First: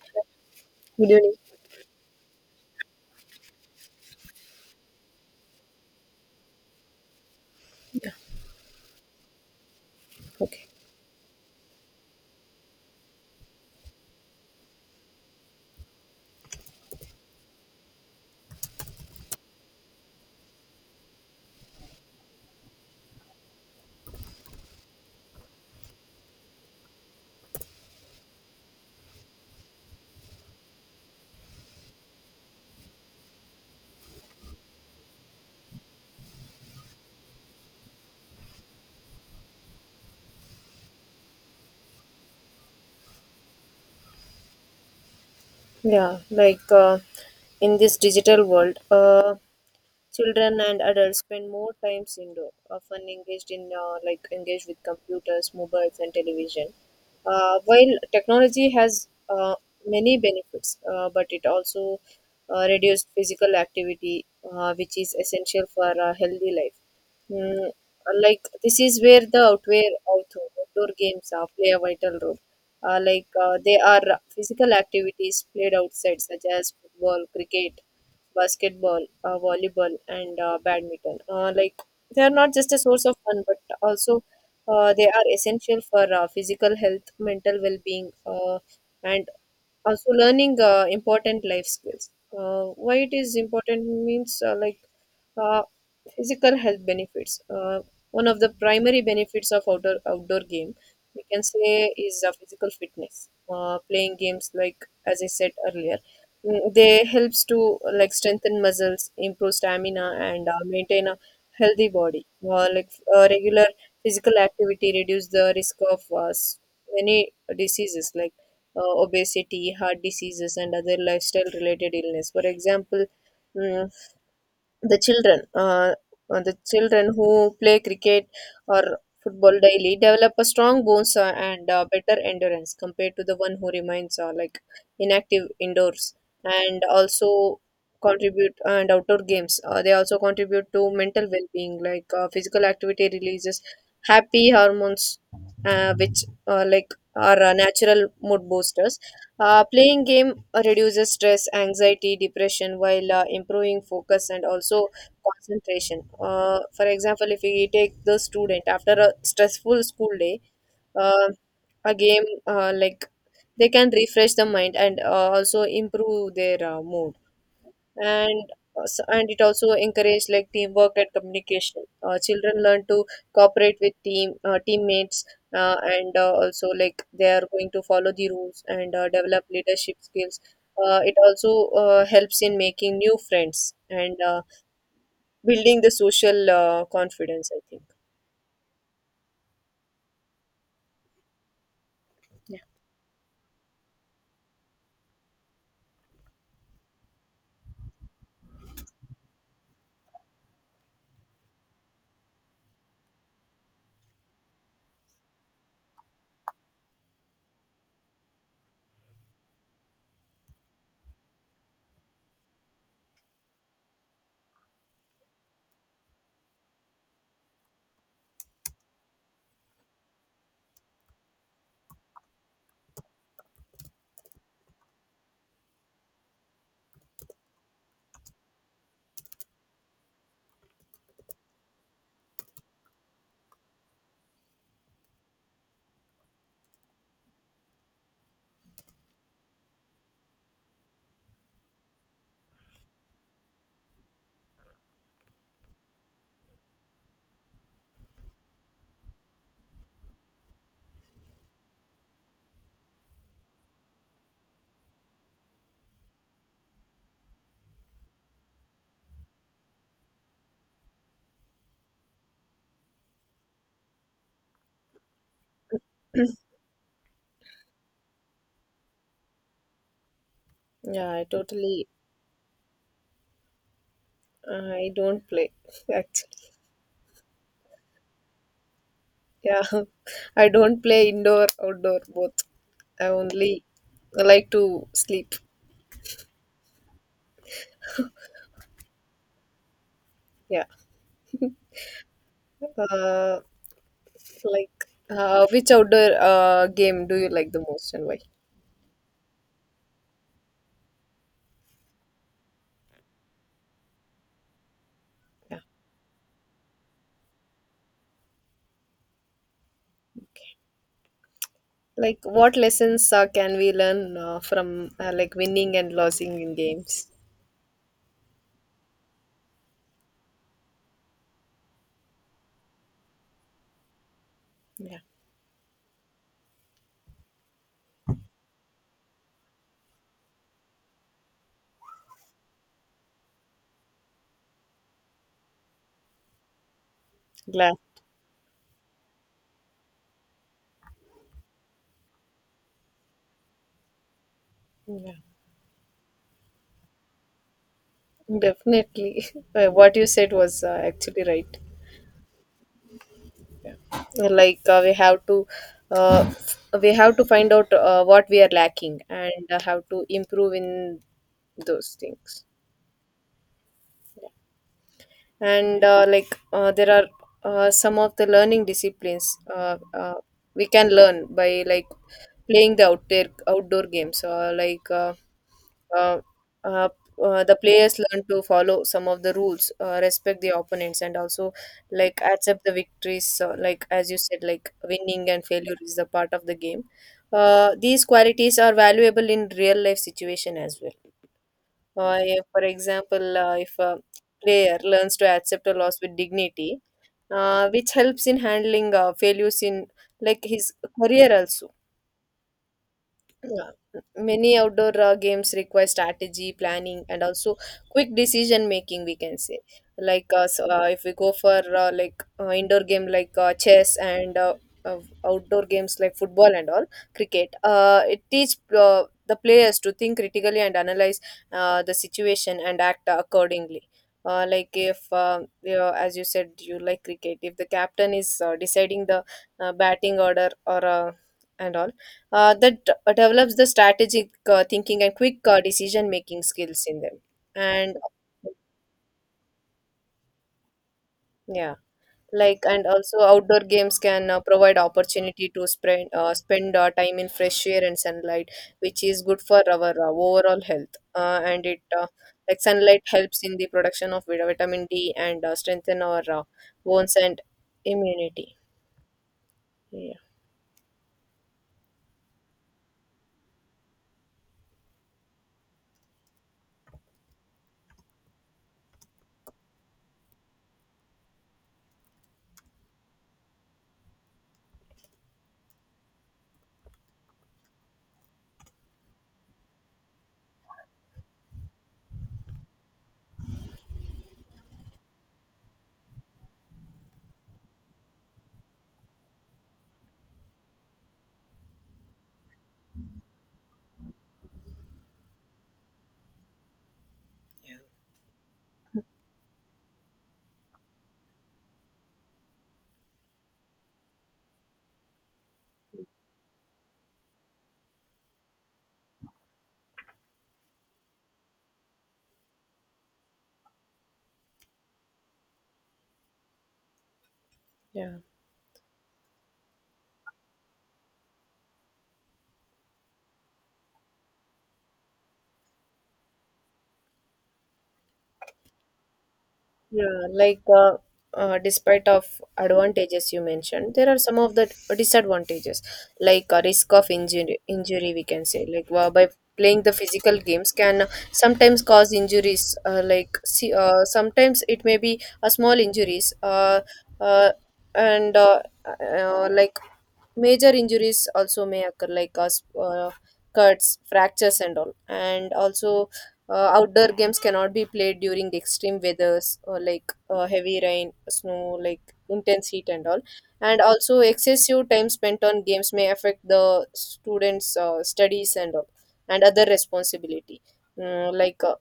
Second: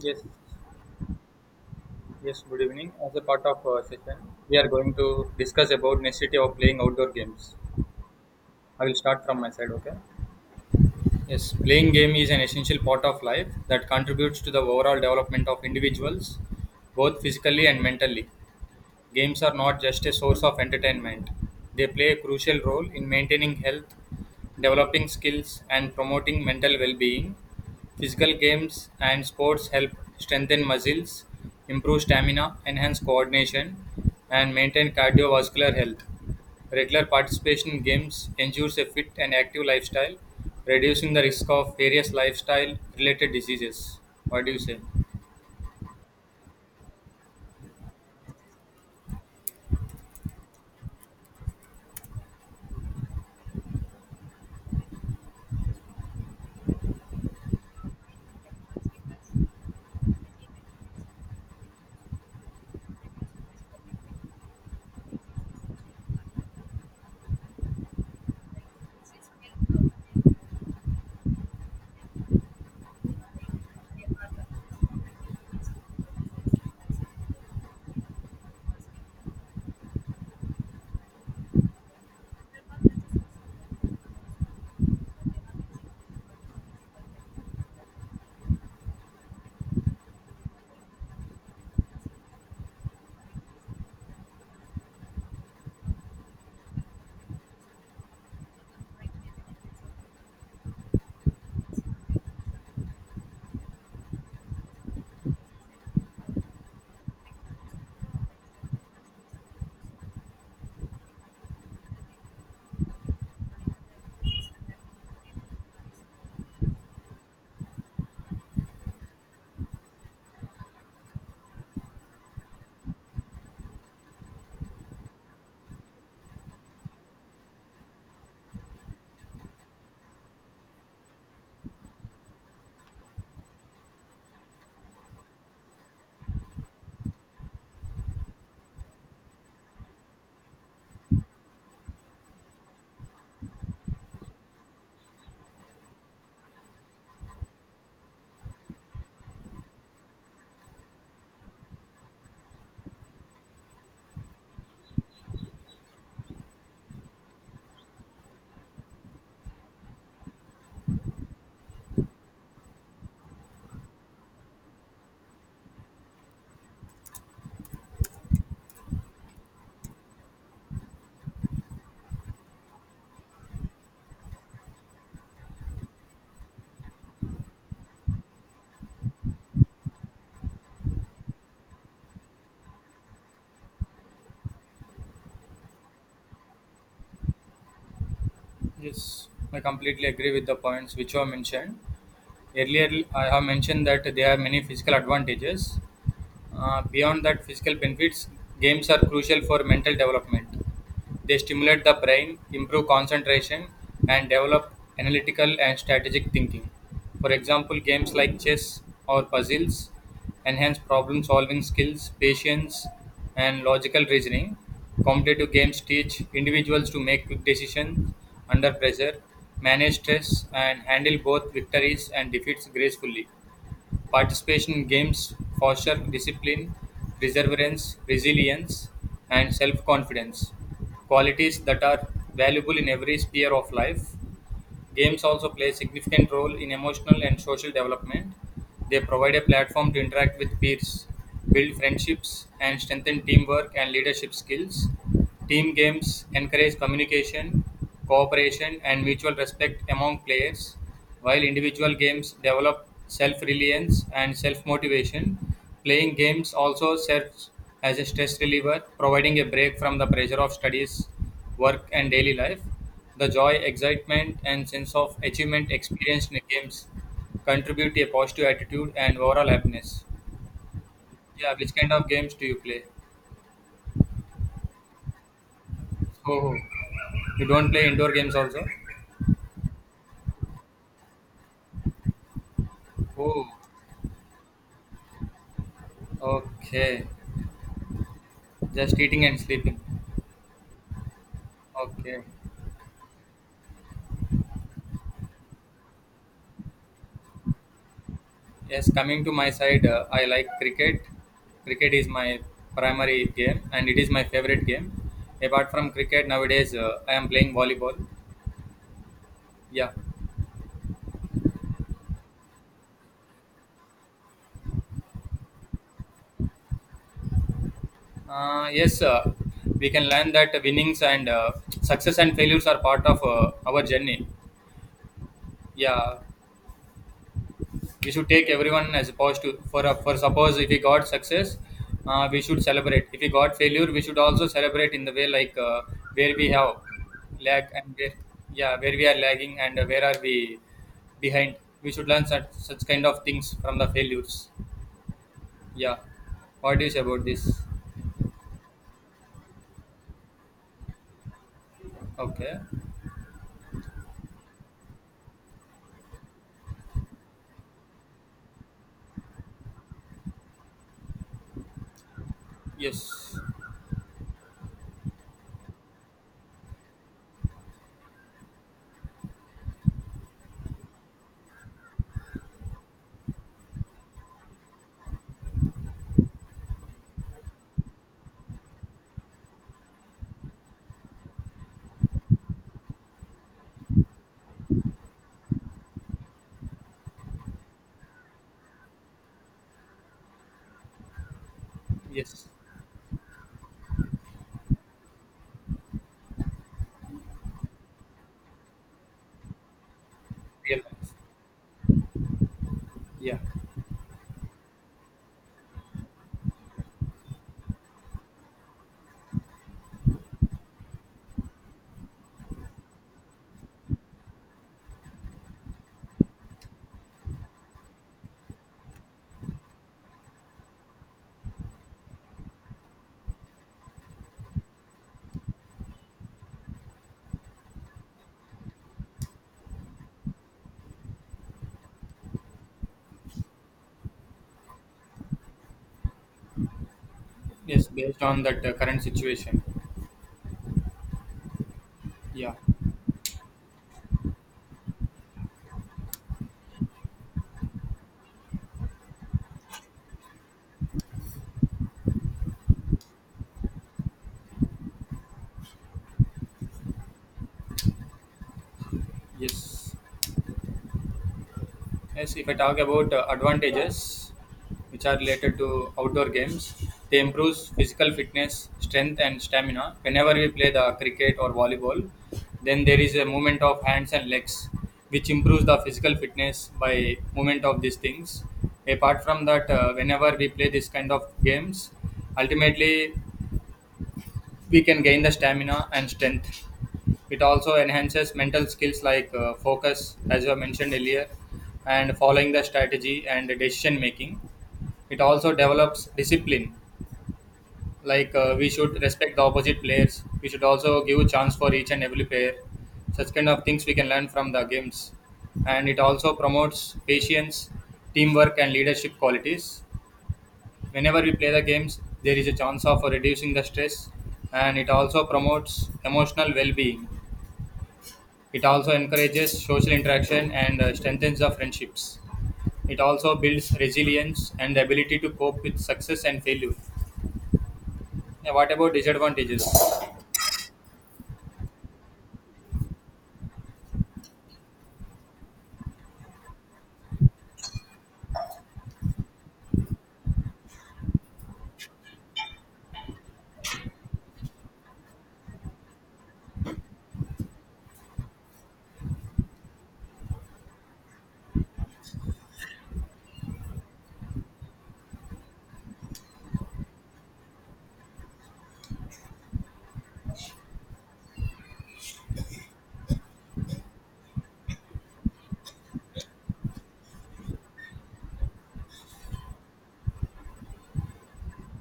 Yes, Video link. yes, good evening. As a part of our session, we are going to discuss about necessity of playing outdoor games. Yeah, I will start from my side, okay? okay. Yes, playing game is an essential part of life that contributes to the overall development of individuals, both physically and mentally. Games are not just a source of entertainment, they play a crucial role in maintaining health, developing skills, and promoting mental well being. Physical games and sports help strengthen muscles, improve stamina, enhance coordination, and maintain cardiovascular health. Regular participation in games ensures a fit and active lifestyle, reducing the risk of various lifestyle related diseases. What do you say? Yeah, like in this digital world, children and adults spend more times indoor, often engaged in engaged with computers, mobiles, and television. While technology has many benefits, but it also reduced physical activity, which is essential for a healthy life. Mm, this is where the outdoor games play a vital role. They are physical activities played outside, such as football, cricket, basketball, volleyball, and badminton. They are not just a source of fun, but also they are essential for physical health, mental well-being, and also learning important life skills. Why it is important means uh, physical health benefits. One of the primary benefits of outdoor game we can say is physical fitness. Playing games, like as I said earlier, they helps to like strengthen muscles, improve stamina, and maintain a healthy body. Regular physical activity reduce the risk of many diseases like obesity, heart diseases, and other lifestyle related illness. For example, mm, the children who play cricket or football daily develop a strong bones and better endurance compared to the one who remains inactive indoors, and also contribute and outdoor games, they also contribute to mental well-being. Like physical activity releases happy hormones, which like are natural mood boosters. Playing game reduces stress, anxiety, depression while improving focus and also concentration. For example, if we take the student after a stressful school day, uh, a game, they can refresh the mind and also improve their mood, and it also encouraged like teamwork and communication. Uh, children learn to cooperate with teammates, and also like they are going to follow the rules and develop leadership skills. Uh, it also helps in making new friends and building the social confidence, I think. Yes, I completely agree with the points which you have mentioned. Earlier, I have mentioned that there are many physical advantages. Beyond that physical benefits, games are crucial for mental development. They stimulate the brain, improve concentration, and develop analytical and strategic thinking. For example, games like chess or puzzles enhance problem solving skills, patience, and logical reasoning. Competitive games teach individuals to make quick decisions under pressure, manage stress, and handle both victories and defeats gracefully. Participation in games foster discipline, perseverance, resilience, and self confidence, qualities that are valuable in every sphere of life. Games also play a significant role in emotional and social development. They provide a platform to interact with peers, build friendships, and strengthen teamwork and leadership skills. Team games encourage communication, cooperation, and mutual respect among players, while individual games develop self reliance and self motivation. Playing games also serves as a stress reliever, providing a break from the pressure of studies, work, and daily life. The joy, excitement, and sense of achievement Yeah. experienced in games contribute to a positive attitude and overall happiness. Yeah, I Yeah, which totally. kind of games do you play? I don't play actually. Oh, you don't play indoor games also? Yeah, I don't play indoor, outdoor, both. I Oh, only like to sleep. okay. Just eating and sleeping. Yeah. Okay. Uh, like, which outdoor game do you like the most and why? Yes, coming to my side, I like cricket. Cricket is my primary game and it is my favorite game. Yeah. Apart from cricket, nowadays I am playing volleyball. Yeah. Like, what lessons can we learn from like winning and losing in games? Yes, we can learn that winnings and success and failures are part of our journey. Yeah. Yeah, we should take everyone as opposed to. For suppose if we got success, we should celebrate. If we got failure, we should also celebrate in the way, like where we have lag Glad. and where, yeah, where we are lagging and where are we behind. We should learn such kind of things from the failures. Yeah. Yeah, what do you say about this? Definitely. What you said was actually right. Okay. We have to uh, we have to find out what we are lacking and how to improve in those things, Yes. and there are some of the learning disciplines we can learn by like playing the outdoor games. Uh, uh, the players learn to follow some of the rules, respect the opponents, and also like accept the victories. Like as you said, like winning and failure is the part of the game. These qualities are valuable in real life situation as well. If, Yes. for example, if a player learns to accept a loss with dignity, which helps in handling failures in like his Real life. career also. Yeah, Yeah. Many outdoor games require strategy, planning, and also quick decision making, we can say. If we go for indoor game like chess, and uh, outdoor games like football and all, cricket, it teach the players to think critically and analyze the situation and act accordingly. If as you said, you like cricket, if the captain is deciding the batting order or and all, develops the strategic thinking and quick decision making skills in them, yes, and based on that current situation. yeah, Yeah, like and also outdoor games can provide opportunity to spend time in fresh air and sunlight, which is good for our overall health. And it like Sunlight helps in the production of vitamin D and strengthen our bones and immunity. yes. Yeah. Yes, if I talk about advantages which are related to outdoor games, they improves physical fitness, strength, and stamina. Whenever we play the cricket or volleyball, then there is a movement of hands and legs which improves the physical fitness by movement of these things. Apart from that, whenever we play this kind of games, ultimately we can gain the stamina and strength. It also enhances mental skills like focus, as you mentioned earlier, and following the strategy and decision making. It also develops discipline, like we should respect the opposite players. We should also give a chance for each and every player. Such kind of things we can learn from the games, and it also promotes patience, teamwork, and leadership qualities. Whenever we play the games there is a chance of reducing the stress, and it also promotes emotional well-being. Yeah. It also encourages social interaction and strengthens the friendships. It also builds resilience and the ability to cope with success and failure. Yeah, what about disadvantages? Yeah, like despite of advantages you mentioned, there are some of the disadvantages, like a risk of injury. Injury, we can say, like by playing the physical games, can sometimes cause injuries. Sometimes it may be a small injuries. Uh, and like Major injuries also may occur like us cuts, fractures and all. And also outdoor games cannot be played during the extreme weathers, or like heavy rain, snow, like intense heat and all. And also excessive time spent on games may affect the students studies and all and other responsibility. Mm, like uh,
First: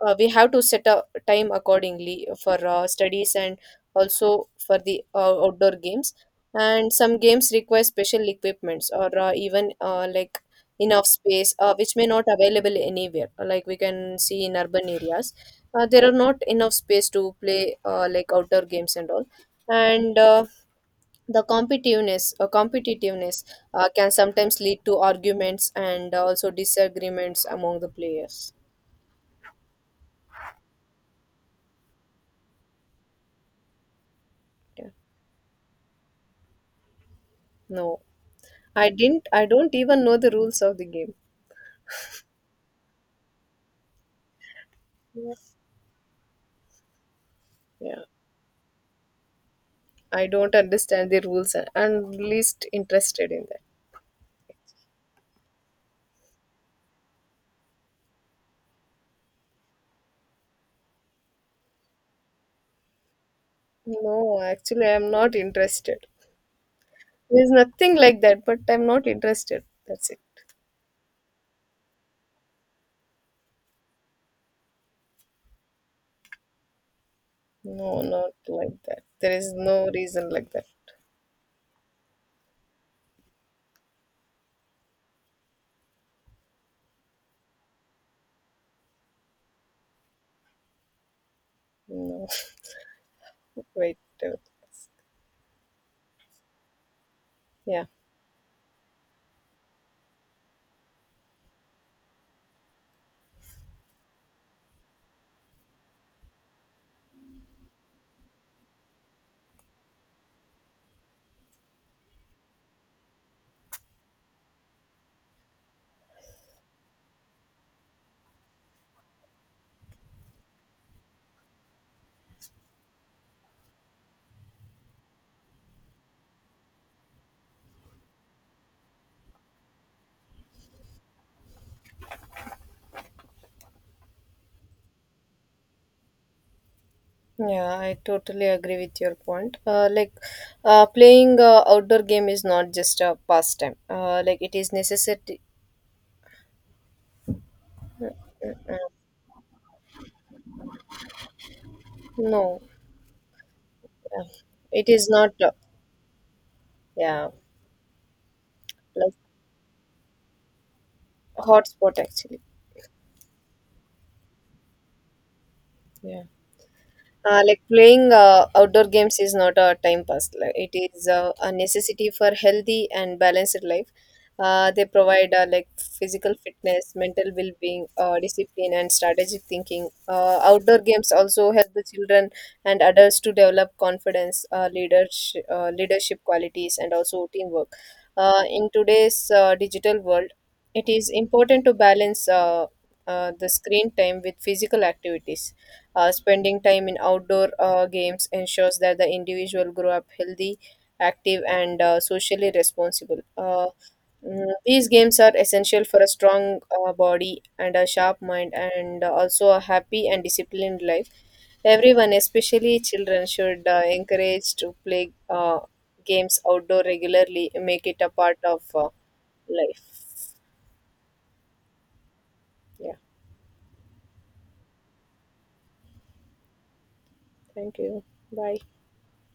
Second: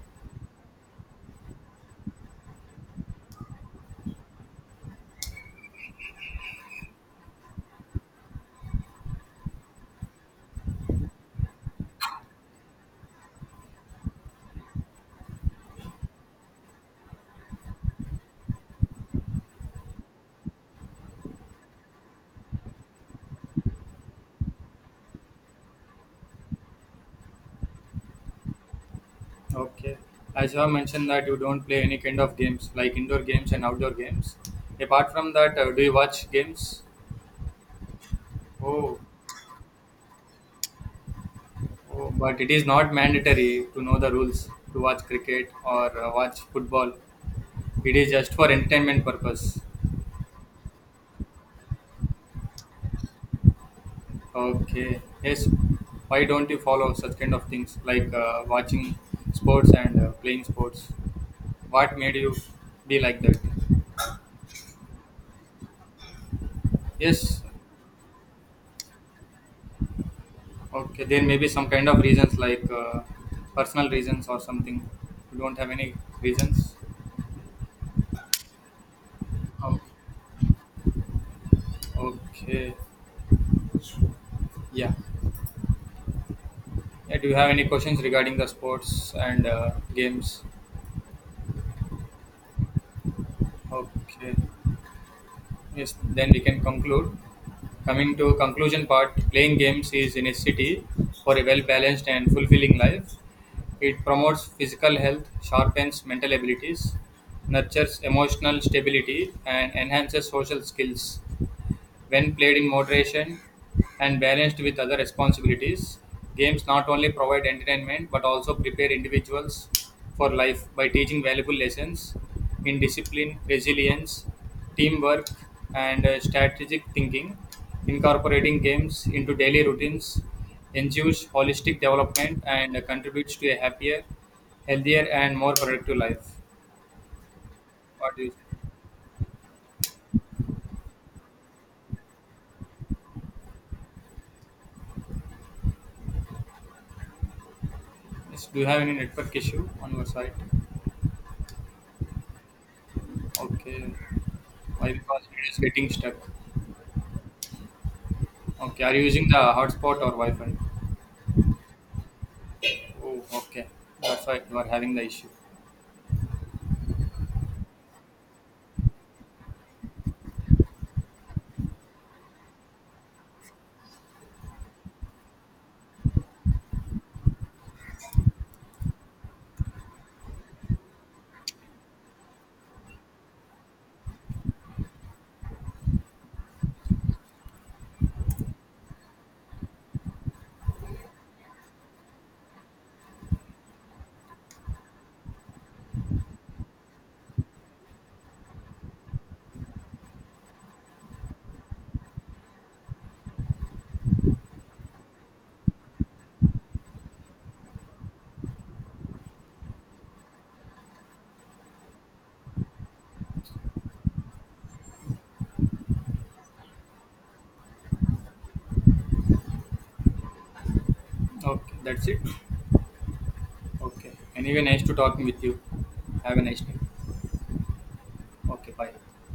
we have to set a time accordingly for studies and also for the outdoor games. And some games require special equipments or even like enough space which may not available anywhere, like we can see in urban areas. Uh, there are not enough space to play outdoor games and all. And the competitiveness competitiveness can sometimes lead to arguments and also disagreements among the players. Okay, as you have mentioned that you don't play any kind of games like indoor games and outdoor games, Yeah. apart from that do you watch games? No, I Oh. didn't. I don't even know the rules of the game. Oh, but it is not mandatory to know the rules to watch cricket or watch football. It Yeah, is just for entertainment purpose. I don't understand the rules and I'm least interested in that. Okay. Yes. Why don't you follow such kind of things like watching sports and playing sports? What made you be like that? No, actually, I'm not interested. Yes. There's nothing like that, but I'm not interested. That's it. Okay. There may be some kind of reasons like personal reasons or something. You don't have any reasons. No, not like that. There is Oh, no reason like that. okay. Yeah. Yeah, do you have any questions regarding the sports and games? No. Wait. uh, Okay. Yes, then we can conclude. Yeah. Coming to conclusion part, playing games is in a city for a well balanced and fulfilling life. It promotes physical health, sharpens mental abilities, nurtures emotional stability, and enhances social skills. When played in moderation and balanced with other responsibilities, games not only provide entertainment but also prepare individuals for life by teaching valuable lessons in discipline, resilience, teamwork, and strategic thinking. Incorporating games into daily routines ensures holistic development and contributes to a happier, healthier, and more productive life. Yeah, I What do you totally say? agree with your point. Playing outdoor game is not just a pastime. Like, it is necessity. Yes, do you have any network issue on your side? No, Okay. yeah. It Why? is Because not, it is getting stuck. yeah, Okay, are you like using the hotspot or Wi-Fi? hotspot actually. Oh, okay. That's why you are having the issue. Yeah. Playing outdoor games is not a time pass. Like, it is a necessity for healthy and balanced life. They provide physical fitness, mental well-being, discipline, and strategic thinking. Outdoor games also help the children and adults to develop confidence, leadership qualities, and also teamwork. In today's digital world, it is important to balance the screen time with physical activities. Spending time in outdoor games ensures that the individual grow up healthy, active, and socially responsible. These games are essential for a strong body and a sharp mind, and also a happy and disciplined life. Everyone, especially children, should encourage to play games outdoor regularly. Make it a part of life. Okay, that's it. Yeah. Okay. Anyway, nice to talking with you. Have a nice day. Thank you. Bye. Okay, bye.